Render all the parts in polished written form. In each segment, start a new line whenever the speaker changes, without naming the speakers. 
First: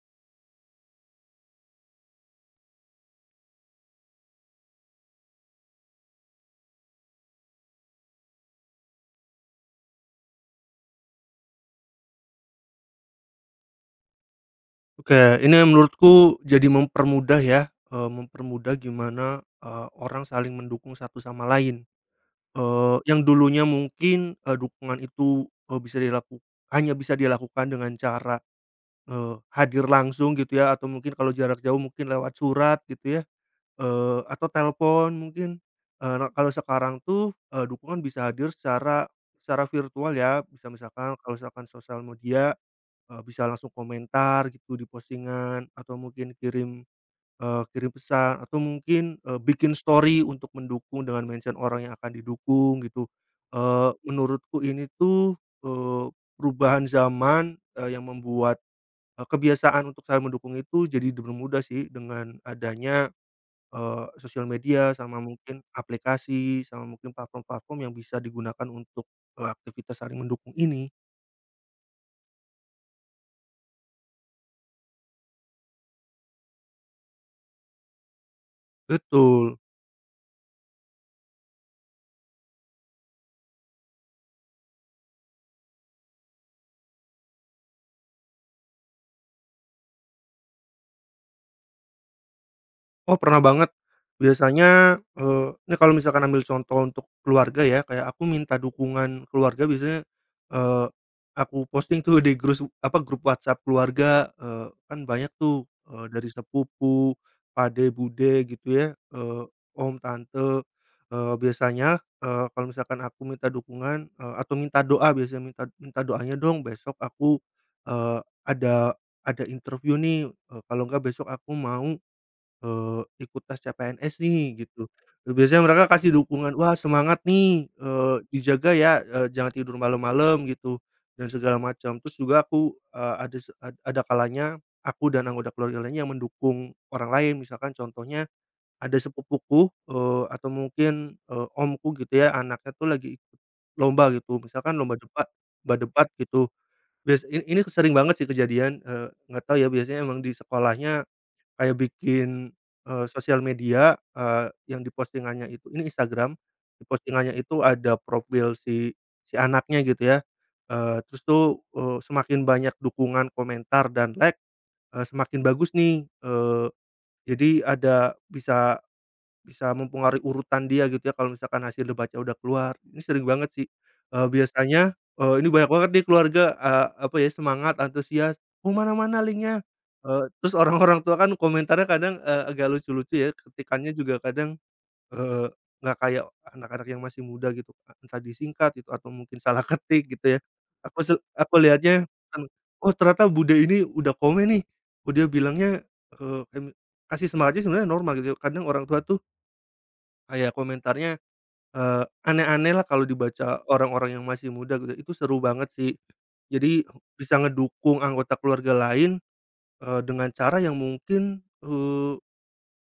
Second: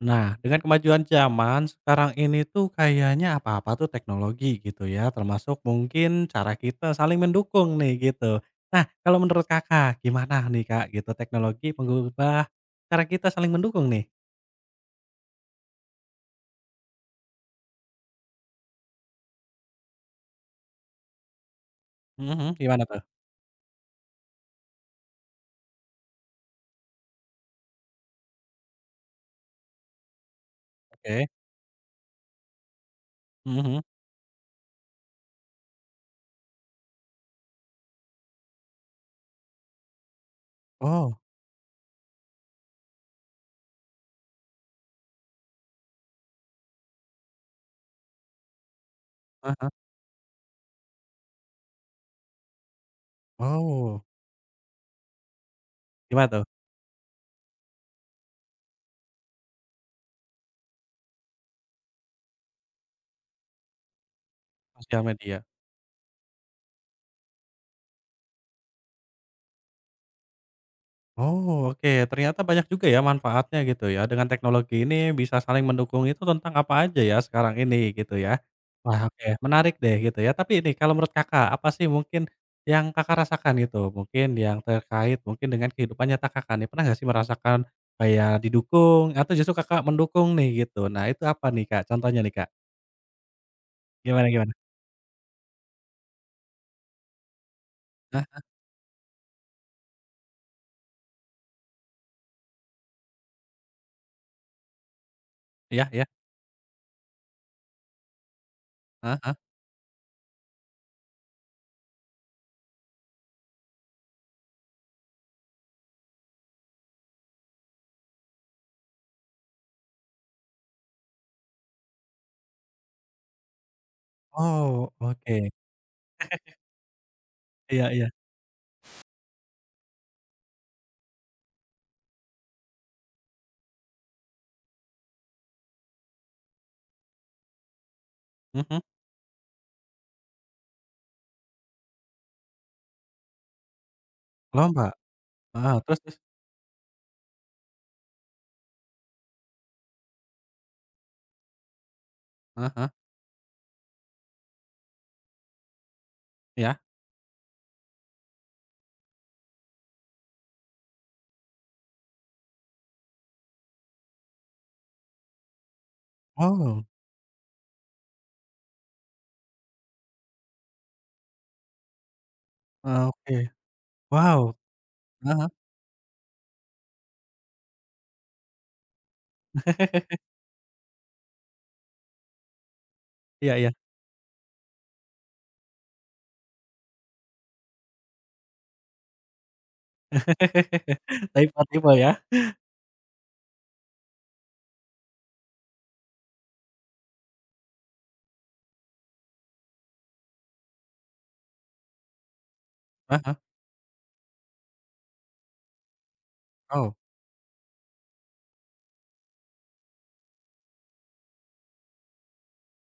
Nah, dengan kemajuan zaman sekarang ini tuh kayaknya apa-apa tuh teknologi gitu ya, termasuk mungkin cara kita saling mendukung nih gitu. Nah, kalau menurut Kakak gimana nih Kak gitu teknologi mengubah cara kita saling mendukung nih?
Oke, ini menurutku jadi mempermudah ya, mempermudah gimana, orang saling mendukung satu sama lain.
Mhm mhm, gimana tuh?
Yang dulunya mungkin, dukungan itu, bisa dilaku hanya bisa dilakukan dengan cara, hadir langsung gitu ya, atau mungkin
Oke,
kalau jarak jauh mungkin lewat surat gitu ya,
mhm mhm.
atau telepon mungkin. Eee, nah kalau sekarang tuh, dukungan bisa hadir secara secara virtual ya, bisa misalkan
Oh,
kalau misalkan sosial media. Bisa langsung komentar gitu di postingan atau mungkin kirim, kirim pesan atau mungkin,
heeh.
bikin story untuk mendukung dengan mention orang yang akan didukung gitu.
Oh,
Menurutku ini tuh, eee,
gimana tuh?
perubahan zaman, yang membuat, kebiasaan untuk saling mendukung itu jadi dipermudah sih dengan adanya, sosial media
Sosial
sama
media.
mungkin aplikasi, sama mungkin platform-platform yang bisa digunakan untuk, aktivitas saling mendukung ini.
Oh, oke. Ternyata banyak juga ya manfaatnya gitu ya. Dengan teknologi ini bisa saling mendukung itu tentang apa aja ya sekarang ini gitu ya. Wah, oke.
Betul.
Menarik deh gitu ya. Tapi ini kalau menurut Kakak, apa sih mungkin yang Kakak rasakan gitu? Mungkin yang terkait mungkin dengan kehidupan nyata Kakak nih. Pernah nggak sih merasakan kayak didukung atau justru Kakak mendukung nih gitu? Nah, itu apa nih Kak? Contohnya nih Kak.
Oh, pernah banget.
Gimana gimana?
Biasanya, ini kalau misalkan ambil contoh untuk keluarga ya, kayak aku
Hah?
minta dukungan keluarga biasanya, eee, aku posting tuh di grup WhatsApp keluarga, kan banyak tuh,
Iya iya.
dari sepupu, pade, bude gitu ya,
Heeh heeh.
om, tante, biasanya, kalau misalkan aku minta dukungan, atau minta doa biasanya minta minta doanya dong besok aku, eee, ada ada interview nih, kalau enggak besok aku mau ikut tes CPNS nih gitu,
Oh, oke.
biasanya mereka kasih dukungan, "Wah semangat nih,
Iya iya.
dijaga ya, jangan tidur malam-malam," gitu, dan segala macam. Terus juga aku, ada se ad ada kalanya aku dan anggota keluarga lainnya yang mendukung orang lain, misalkan contohnya
Mhm.
ada sepupuku, atau mungkin, omku gitu ya, anaknya tuh lagi ikut lomba gitu, misalkan
Lomba?
lomba
Heeh. Terus
debat
terus?
gitu. Ini sering banget sih kejadian, nggak tahu ya biasanya emang di sekolahnya kayak bikin,
Heeh heeh.
sosial media, yang di postingannya itu ini Instagram,
Iya.
di postingannya itu ada profil si si anaknya gitu ya, terus tuh, semakin banyak dukungan, komentar, dan like, semakin bagus nih,
Oh.
jadi ada bisa bisa mempengaruhi urutan dia gitu ya kalau misalkan hasil debatnya udah keluar, ini
Ah,
sering banget
oke,
sih,
wow,
biasanya,
heeh, heeh.
ini banyak banget nih keluarga, apa ya, semangat, antusias, "Oh mana-mana linknya," terus orang-orang tua kan komentarnya kadang, agak lucu-lucu ya,
Iya iya.
ketikannya juga kadang, eee, nggak kayak anak-anak yang masih muda gitu, entah disingkat itu atau mungkin salah ketik gitu ya. Aku
Tipe-tipe
lihatnya,
ya?
kan, "Oh ternyata Bude ini udah komen nih, oh dia bilangnya," eee, mmm, kasih semangatnya sebenarnya normal gitu ya, kadang orang tua tuh kayak komentarnya, aneh lah kalau
Heeh,
dibaca orang-orang yang masih muda gitu, itu seru banget sih. Jadi
oh,
bisa ngedukung anggota keluarga lain, dengan cara yang mungkin,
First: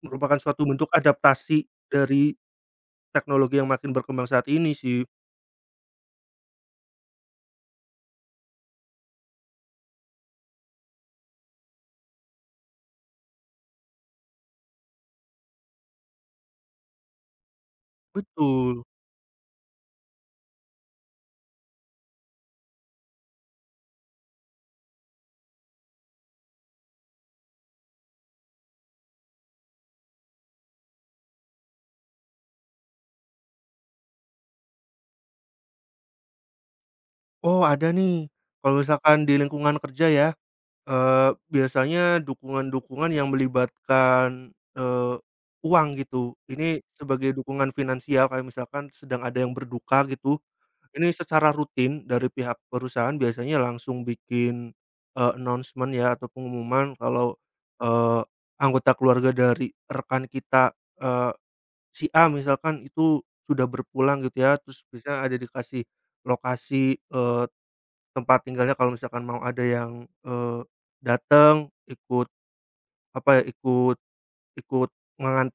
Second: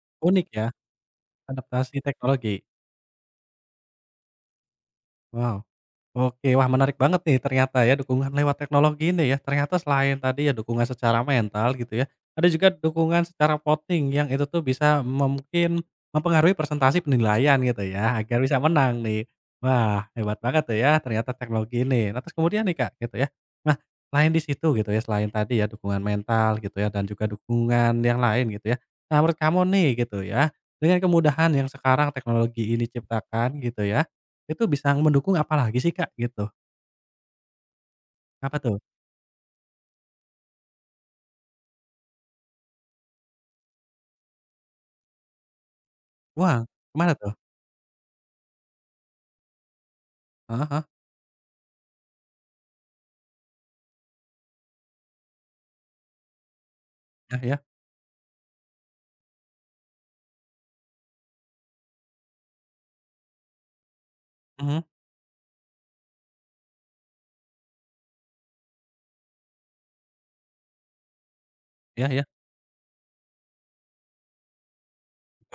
merupakan
unik ya,
suatu bentuk adaptasi
adaptasi
dari
teknologi,
teknologi yang makin berkembang saat ini sih.
wow. Oke, wah menarik banget nih ternyata ya dukungan lewat teknologi ini ya. Ternyata selain tadi ya dukungan secara mental gitu ya, ada juga dukungan secara voting yang itu tuh bisa mungkin mempengaruhi presentasi penilaian gitu ya, agar bisa
Betul.
menang nih. Wah, hebat banget tuh ya ternyata teknologi ini. Nah, terus kemudian nih Kak gitu ya. Nah, selain di situ gitu ya, selain tadi ya dukungan mental gitu ya dan juga dukungan yang lain gitu ya. Nah, menurut kamu nih gitu ya, dengan kemudahan yang sekarang teknologi ini ciptakan gitu ya, itu bisa mendukung apalagi sih, Kak, gitu.
Oh, ada nih,
Apa tuh?
kalau misalkan di lingkungan kerja ya. Biasanya dukungan-dukungan yang melibatkan, uang gitu.
Wah,
Ini
gimana tuh?
sebagai dukungan finansial kayak misalkan sedang ada yang berduka gitu,
Heeh heeh,
ini secara rutin dari pihak perusahaan biasanya langsung bikin, announcement ya atau pengumuman kalau,
iya iya,
eee, anggota keluarga dari rekan kita, eee, si A misalkan itu sudah berpulang gitu ya,
mhm,
terus biasanya ada dikasih lokasi, tempat tinggalnya kalau misalkan mau ada yang, datang
iya iya,
ikut, apa ya, ikut ikut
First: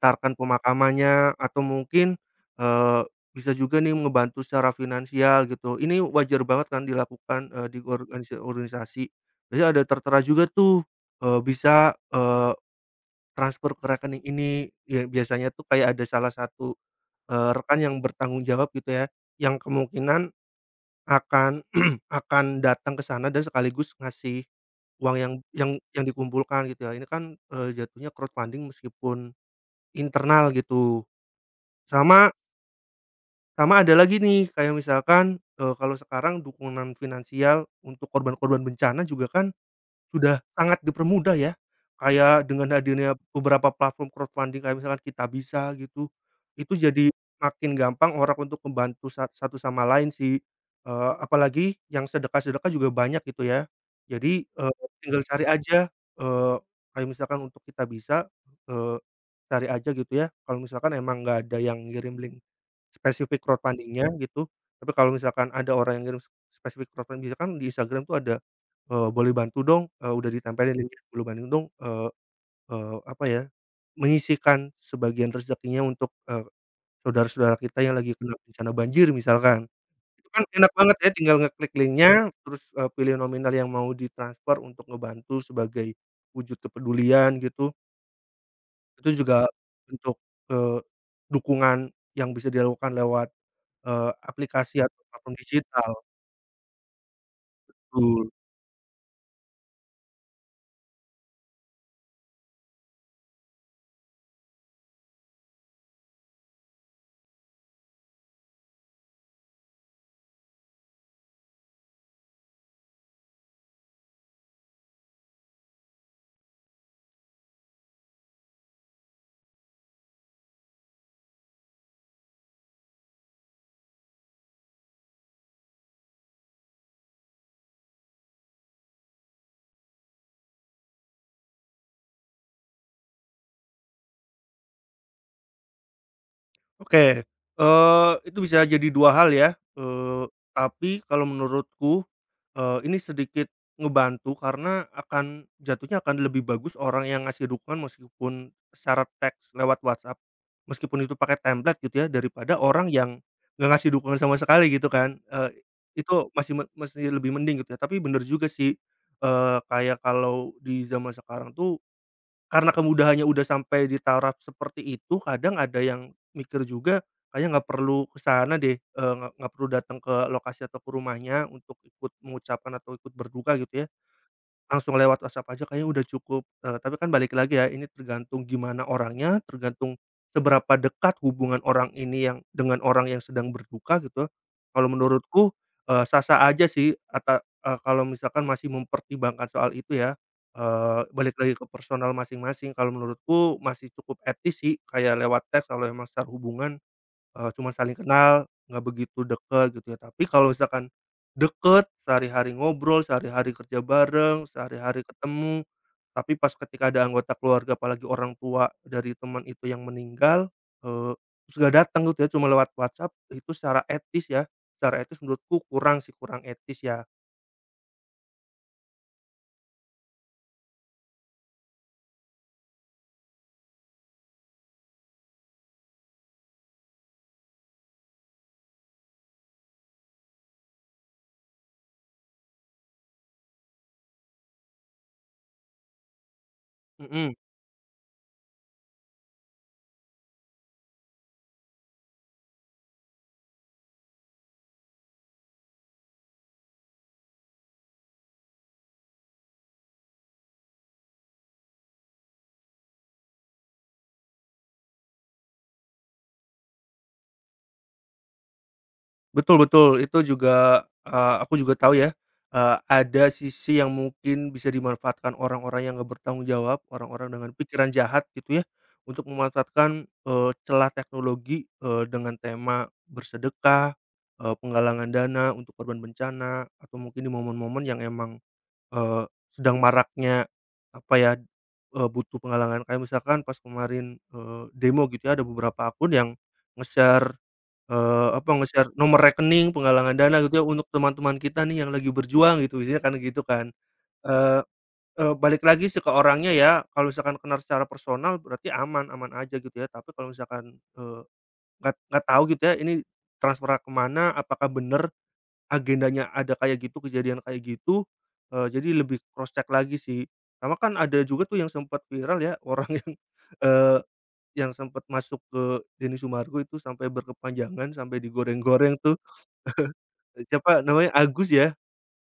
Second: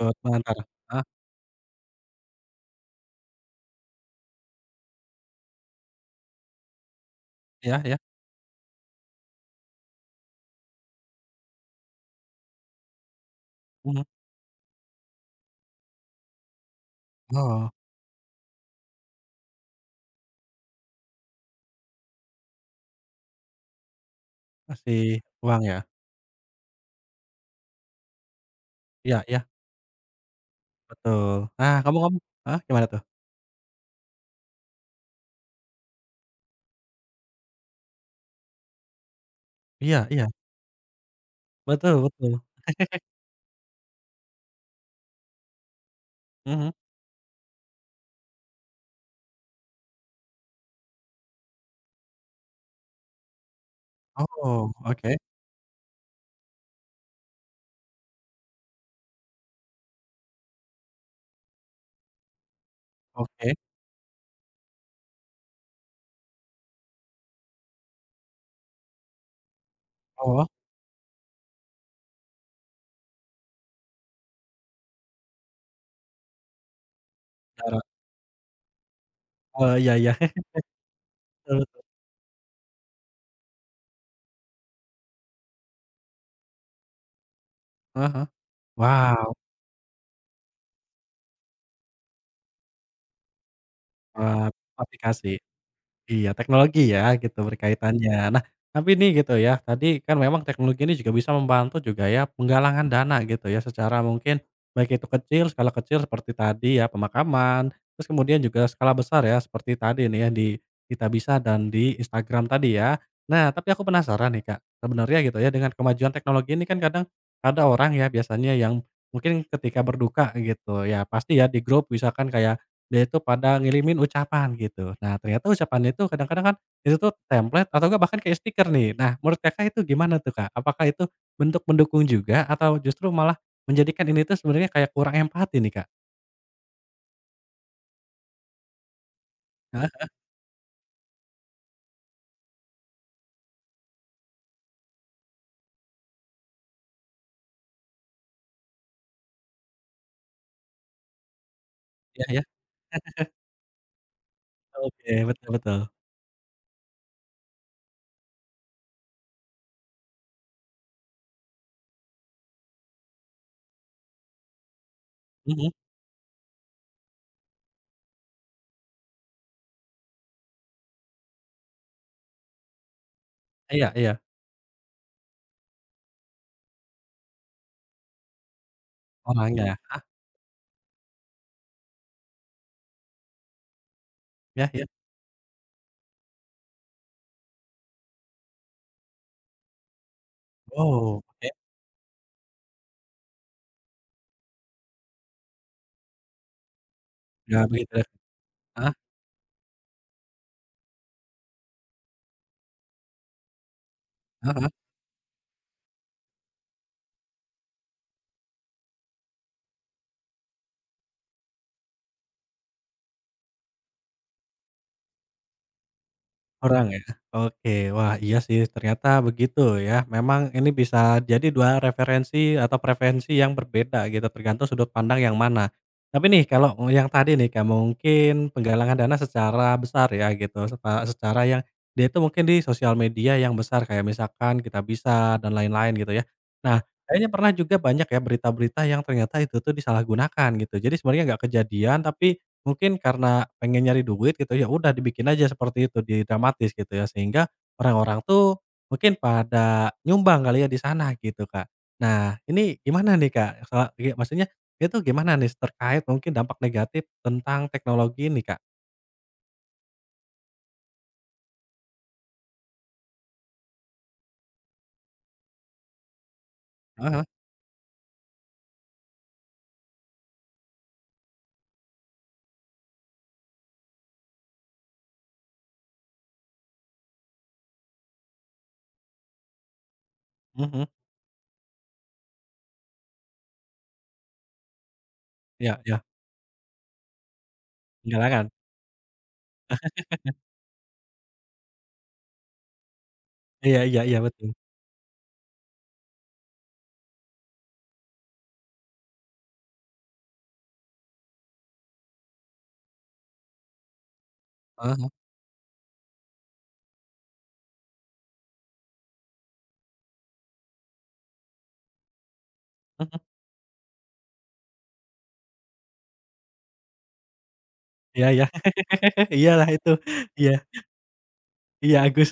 ikut pengantar, heeh,
pemakamannya atau mungkin, eee, bisa juga nih ngebantu secara finansial gitu. Ini wajar banget kan dilakukan,
iya
di
iya,
organisasi. Biasanya ada tertera juga tuh, bisa, transfer ke
mhm,
rekening ini. Ya biasanya tuh kayak ada salah satu,
oh,
rekan yang bertanggung jawab gitu ya, yang kemungkinan akan akan datang ke sana dan sekaligus ngasih
ngasih
uang
uang ya?
yang dikumpulkan gitu ya. Ini kan, jatuhnya crowdfunding
Iya
meskipun
iya,
internal gitu.
betul. Nah, ngomong-ngomong
Sama
heeh, gimana tuh?
Sama ada lagi nih kayak misalkan, kalau sekarang dukungan finansial untuk korban-korban bencana juga kan
Iya iya,
sudah sangat dipermudah ya,
betul betul,
kayak dengan hadirnya beberapa platform crowdfunding kayak misalkan Kitabisa gitu,
mhm,
itu jadi makin gampang orang untuk membantu satu sama lain sih, apalagi yang sedekah-sedekah juga banyak gitu ya. Jadi,
oh, oke
tinggal cari aja, eee, kayak misalkan untuk Kitabisa, eee, cari aja gitu ya, kalau misalkan emang nggak ada yang ngirim link spesifik
oke,
crowdfundingnya gitu, tapi kalau misalkan ada orang yang ngirim spesifik crowdfunding, misalkan di Instagram tuh ada "Boleh bantu dong," udah
oh,
ditempelin link "Boleh bantu dong," eee eee, apa ya, menyisihkan sebagian rezekinya untuk, saudara-saudara
cara
kita yang lagi kena bencana banjir misalkan.
oh, iya iya,
Itu kan enak banget ya tinggal
betul
ngeklik
betul,
linknya, terus, pilih nominal yang mau ditransfer untuk ngebantu sebagai wujud kepedulian gitu.
heeh heeh.
Itu
Wow,
juga bentuk, eee, dukungan yang bisa dilakukan lewat,
eee,
aplikasi atau
aplikasi.
platform digital,
Iya, teknologi ya gitu
betul.
berkaitannya. Nah, tapi nih gitu ya, tadi kan memang teknologi ini juga bisa membantu juga ya penggalangan dana gitu ya secara mungkin baik itu kecil, skala kecil seperti tadi ya pemakaman, terus kemudian juga skala besar ya seperti tadi nih ya di kita bisa dan di Instagram tadi ya. Nah, tapi aku penasaran nih Kak, sebenarnya gitu ya dengan kemajuan teknologi ini kan kadang ada orang ya biasanya yang mungkin ketika berduka gitu ya pasti ya di grup misalkan kayak dia itu pada ngirimin ucapan gitu. Nah, ternyata ucapannya itu kadang-kadang kan itu tuh template atau enggak bahkan kayak stiker nih. Nah, menurut Kakak itu gimana tuh, Kak? Apakah itu bentuk mendukung juga atau justru malah menjadikan ini tuh sebenarnya kayak kurang empati nih, Kak?
Oke, itu bisa jadi 2 hal ya,
Heeh,
tapi kalau menurutku, ini sedikit ngebantu karena akan jatuhnya akan lebih bagus orang yang ngasih dukungan meskipun secara teks lewat WhatsApp, meskipun itu pakai template gitu ya
iya iya.
daripada orang yang nggak ngasih dukungan sama sekali gitu
Oke,
kan,
betul betul.
itu masih lebih mending gitu ya. Tapi bener juga sih, kayak kalau di zaman sekarang tuh karena kemudahannya udah sampai di taraf seperti itu, kadang
Mhm,
ada yang mikir juga, "Kayaknya nggak perlu ke sana deh, nggak perlu datang ke lokasi atau ke rumahnya untuk ikut mengucapkan atau ikut berduka," gitu ya.
iya iya.
Langsung lewat WhatsApp aja kayaknya udah cukup, tapi kan balik lagi ya, ini tergantung gimana orangnya,
Orangnya.
tergantung
Heeh,
seberapa dekat hubungan orang ini yang dengan orang yang sedang berduka gitu.
ya ya.
Kalau menurutku, sah-sah aja sih kalau misalkan masih mempertimbangkan soal itu ya,
Oh,
balik
oke.
lagi ke personal masing-masing. Kalau menurutku masih cukup etis sih kayak lewat teks kalau emang secara hubungan.
Ya
Cuma
begitu
saling
ya.
kenal, nggak
Heeh
begitu deket gitu ya. Tapi kalau misalkan deket, sehari-hari ngobrol, sehari-hari kerja bareng,
heeh.
sehari-hari ketemu, tapi pas ketika ada anggota keluarga, apalagi orang tua dari teman itu yang meninggal, eee, terus gak datang gitu ya, cuma lewat WhatsApp, itu secara etis ya, secara etis menurutku kurang sih, kurang etis
Orang ya?
ya.
Oke, wah iya sih ternyata begitu ya. Memang ini bisa jadi 2 referensi atau preferensi yang berbeda gitu, tergantung sudut pandang yang mana. Tapi nih kalau yang tadi nih kayak mungkin penggalangan dana secara besar ya gitu, secara yang dia itu mungkin di sosial media yang besar kayak misalkan kita bisa dan lain-lain gitu ya. Nah, kayaknya
Mhm.
pernah juga banyak ya berita-berita yang ternyata itu tuh disalahgunakan gitu. Jadi sebenarnya nggak kejadian tapi mungkin karena pengen nyari duit gitu ya udah dibikin aja seperti itu, didramatis gitu ya, sehingga orang-orang tuh mungkin pada nyumbang kali ya di sana gitu, Kak. Nah, ini gimana nih, Kak? Soal iya maksudnya itu gimana nih terkait mungkin dampak negatif tentang teknologi ini, Kak?
Betul betul, itu juga, aku juga tahu ya, ada sisi yang mungkin bisa dimanfaatkan orang-orang yang nggak bertanggung jawab,
Heeh heeh,
orang-orang dengan pikiran jahat gitu ya, untuk memanfaatkan, celah teknologi, dengan tema bersedekah, penggalangan dana untuk korban bencana, atau mungkin di momen-momen yang emang sedang maraknya
mhm,
apa ya, butuh penggalangan kayak misalkan pas kemarin, demo gitu ya ada
iya
beberapa
iya,
akun yang nge-share, eee, apa
penggalangan.
nge-share nomor rekening penggalangan dana gitu ya untuk teman-teman kita nih yang lagi berjuang gitu isinya kan gitu kan.
Iya iya iya betul.
Eee eee, Balik lagi sih ke orangnya ya kalau misalkan kenal secara personal berarti aman, aman aja gitu ya tapi kalau misalkan, nggak tahu gitu ya ini transfer ke mana apakah
Heeh heeh,
bener agendanya ada kayak gitu, kejadian kayak gitu, jadi lebih cross check lagi sih. Sama kan ada juga tuh yang sempat viral ya, orang yang,
mhm,
eee, yang sempat masuk ke Denny Sumargo itu sampai berkepanjangan, sampai
iya iya,
digoreng-goreng tuh,
iya itu, iya
siapa namanya, Agus ya?
iya Agus.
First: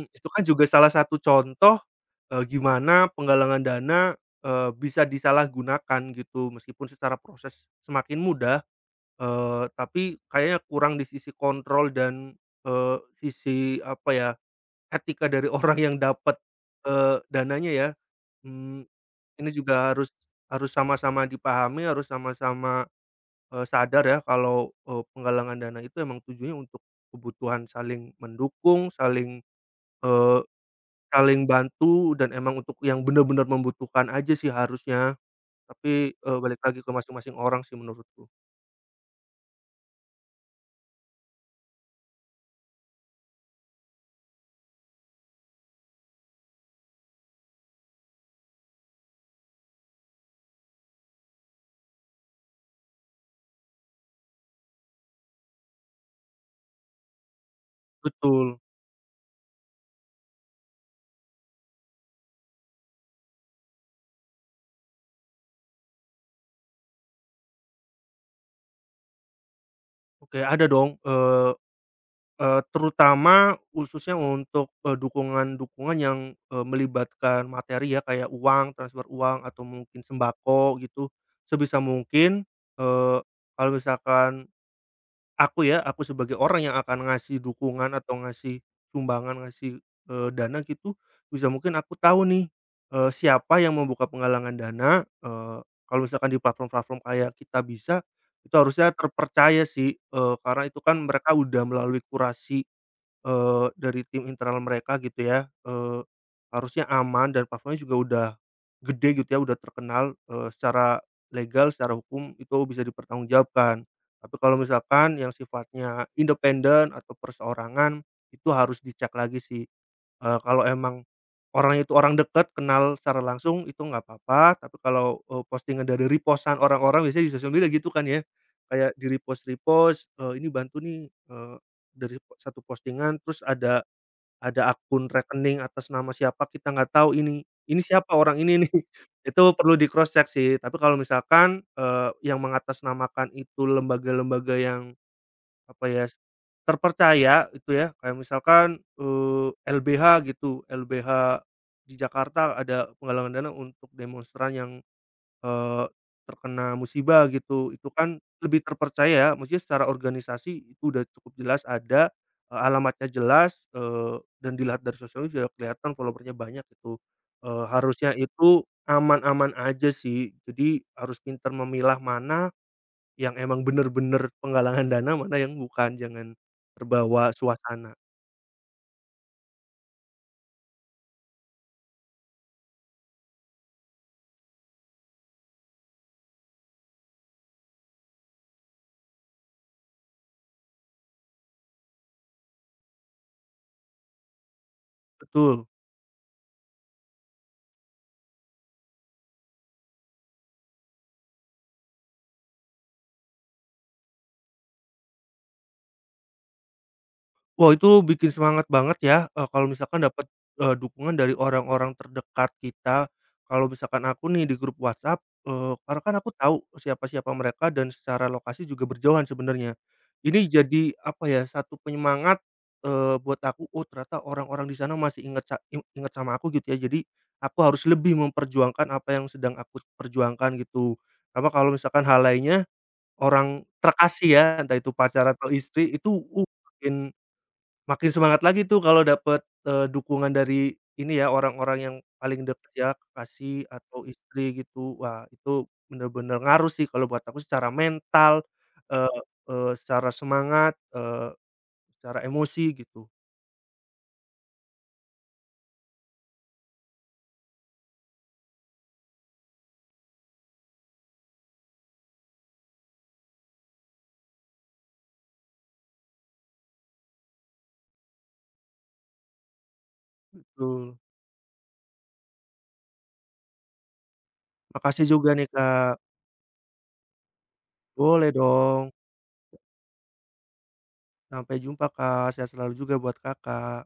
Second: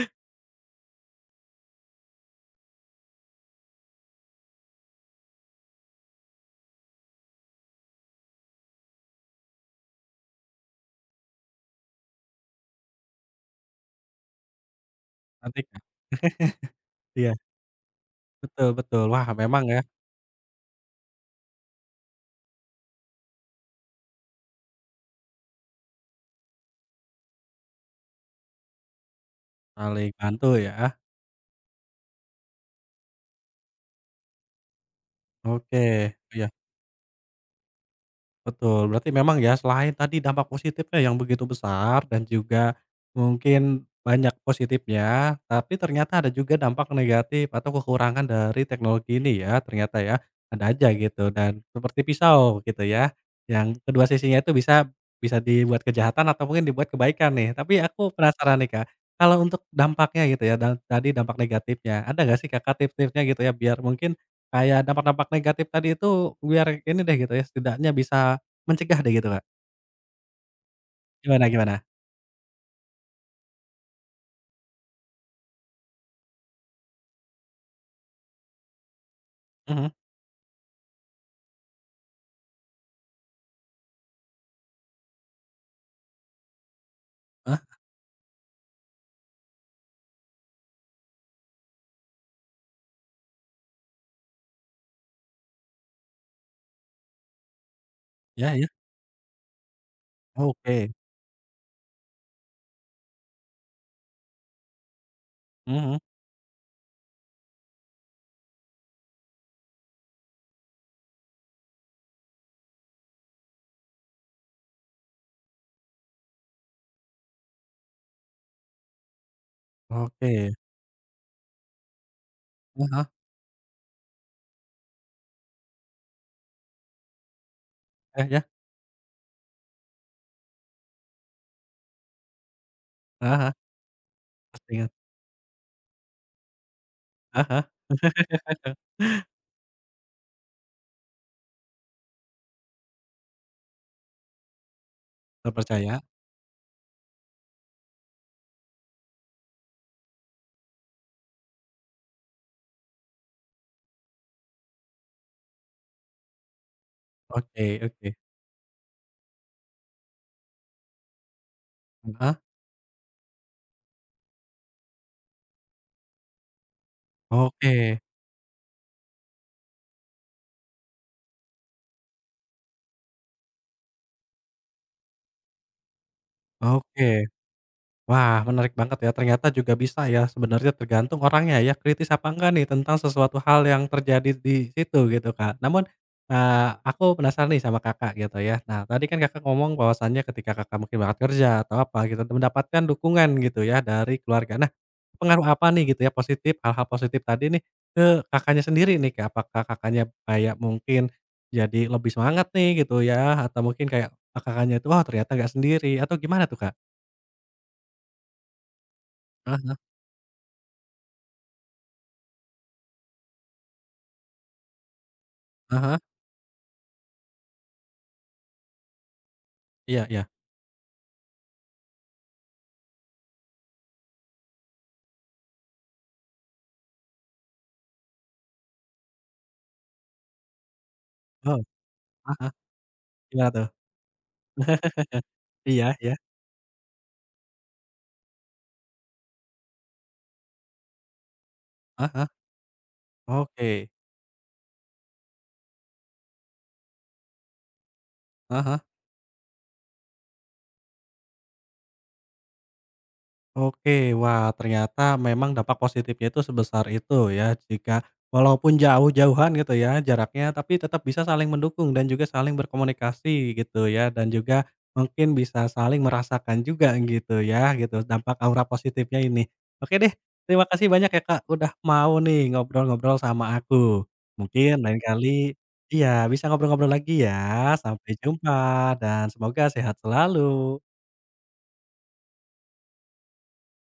itu kan juga salah satu contoh, gimana penggalangan dana, bisa disalahgunakan gitu. Meskipun secara proses semakin mudah, tapi kayaknya kurang di sisi kontrol dan, eee, sisi apa ya, etika dari
Nanti
orang
ya?
yang dapat,
Iya,
dananya ya,
betul
mmm,
betul. Wah
ini
memang ya,
juga harus harus sama-sama dipahami, harus sama-sama, sadar ya kalau, penggalangan dana itu emang tujuannya untuk kebutuhan saling mendukung, saling,
saling
eee,
bantu ya.
saling bantu dan emang untuk yang benar-benar membutuhkan aja sih harusnya.
Oke,
Tapi,
iya.
balik lagi ke masing-masing orang sih menurutku.
Betul, berarti memang ya selain tadi dampak positifnya yang begitu besar dan juga mungkin banyak positifnya, tapi ternyata ada juga dampak negatif atau kekurangan dari teknologi ini ya, ternyata ya. Ada aja gitu dan seperti pisau gitu ya, yang kedua sisinya itu bisa bisa dibuat kejahatan atau mungkin dibuat kebaikan nih. Tapi aku
Betul.
penasaran nih, Kak, kalau untuk dampaknya gitu ya dan tadi dampak negatifnya, ada nggak sih Kakak tips-tipsnya gitu ya biar mungkin kayak dampak-dampak negatif tadi itu biar ini deh gitu ya, setidaknya bisa mencegah deh gitu, Kak?
Oke, ada dong,
Gimana
eee
gimana?
Eee, terutama khususnya untuk, dukungan-dukungan yang, melibatkan materi ya, kayak uang, transfer uang, atau
Mhm.
mungkin sembako gitu. Sebisa mungkin, eee, kalau misalkan aku ya, aku sebagai orang yang akan ngasih
Heeh,
dukungan atau ngasih sumbangan, ngasih, dana gitu, bisa mungkin aku tahu nih, siapa yang membuka penggalangan dana, eee, kalau misalkan di platform-platform kayak kita bisa
iya
itu
iya.
harusnya terpercaya sih, karena itu
Oke.
kan mereka udah melalui kurasi. Dari tim internal mereka gitu ya,
Mhm.
harusnya aman dan platformnya juga udah gede gitu ya, udah terkenal, secara legal, secara hukum itu bisa dipertanggungjawabkan. Tapi kalau misalkan yang sifatnya independen atau perseorangan, itu harus dicek lagi sih.
Oke.
Kalau emang orangnya itu orang dekat,
Heeh
kenal
heeh.
secara langsung itu nggak apa-apa, tapi kalau, postingan dari repost-an orang-orang biasanya di sosial media gitu kan ya,
Iya iya.
kayak di-repost-repost, "Ini bantu nih," dari satu postingan terus
Heeh heeh.
ada
Pasti ingat.
akun rekening atas nama siapa kita nggak tahu
Ah, heeh.
ini siapa orang ini nih, itu perlu di cross check sih. Tapi kalau misalkan, yang mengatasnamakan itu lembaga-lembaga yang apa
Terpercaya.
ya, terpercaya itu ya, kayak misalkan, LBH gitu, LBH di Jakarta ada penggalangan dana untuk demonstran yang, eee, terkena musibah
Oke
gitu, itu
oke.
kan lebih terpercaya ya, maksudnya secara organisasi itu udah cukup jelas ada,
Heeh.
alamatnya jelas, dan dilihat dari sosial media juga kelihatan followernya banyak itu.
Oke
Harusnya itu aman-aman aja sih, jadi harus pintar memilah mana yang emang bener-bener penggalangan dana, mana yang bukan, jangan
oke.
terbawa suasana.
Wah, menarik banget ya, ternyata juga bisa ya, sebenarnya tergantung orangnya ya, kritis apa enggak nih tentang sesuatu hal yang terjadi di situ gitu, Kak. Namun, aku penasaran nih sama Kakak gitu ya. Nah, tadi kan Kakak ngomong bahwasannya ketika Kakak mungkin banget kerja atau apa gitu, mendapatkan dukungan gitu ya dari keluarga. Nah, pengaruh
Betul.
apa nih gitu ya positif, hal-hal positif tadi nih ke Kakaknya sendiri nih, Kak? Apakah Kakaknya kayak mungkin jadi lebih semangat nih gitu ya, atau mungkin kayak, Kakaknya itu, "Wah ternyata nggak sendiri," atau gimana tuh, Kak?
Wah, itu bikin semangat banget ya,
Aha,
kalau
aha.
misalkan dapat, dukungan dari orang-orang terdekat kita. Kalau misalkan aku nih di grup WhatsApp, karena kan aku tahu siapa-siapa mereka dan secara lokasi juga berjauhan sebenarnya.
Iya iya.
Ini jadi, apa ya, satu penyemangat, buat aku, "Oh, ternyata orang-orang di sana masih inget sa in inget sama aku," gitu ya. Jadi aku harus lebih memperjuangkan apa yang sedang aku perjuangkan gitu. Karena
Oh,
kalau misalkan hal
heeh heeh.
lainnya,
Gimana
orang
tuh?
terkasih ya, entah itu pacar atau istri,
Iya
itu,
iya.
makin makin semangat lagi tuh kalau dapet, dukungan dari ini ya, orang-orang yang
Heeh heeh.
paling dekat ya, kekasih
Oke.
atau istri gitu. Wah, itu bener-bener ngaruh sih kalau buat aku secara mental,
Heeh heeh.
eee eee, secara semangat, secara emosi gitu,
Oke, wah ternyata memang dampak positifnya itu sebesar itu ya jika walaupun jauh-jauhan gitu ya jaraknya tapi tetap bisa saling mendukung dan juga saling berkomunikasi gitu ya dan juga mungkin bisa saling merasakan juga gitu ya gitu dampak aura positifnya ini. Oke deh, terima kasih
betul.
banyak ya Kak udah mau nih ngobrol-ngobrol sama aku. Mungkin lain
Makasih juga nih,
kali
Kak.
iya bisa ngobrol-ngobrol lagi ya. Sampai
Boleh
jumpa
dong.
dan semoga sehat selalu.
Sampai jumpa, Kak. Sehat selalu juga buat Kakak.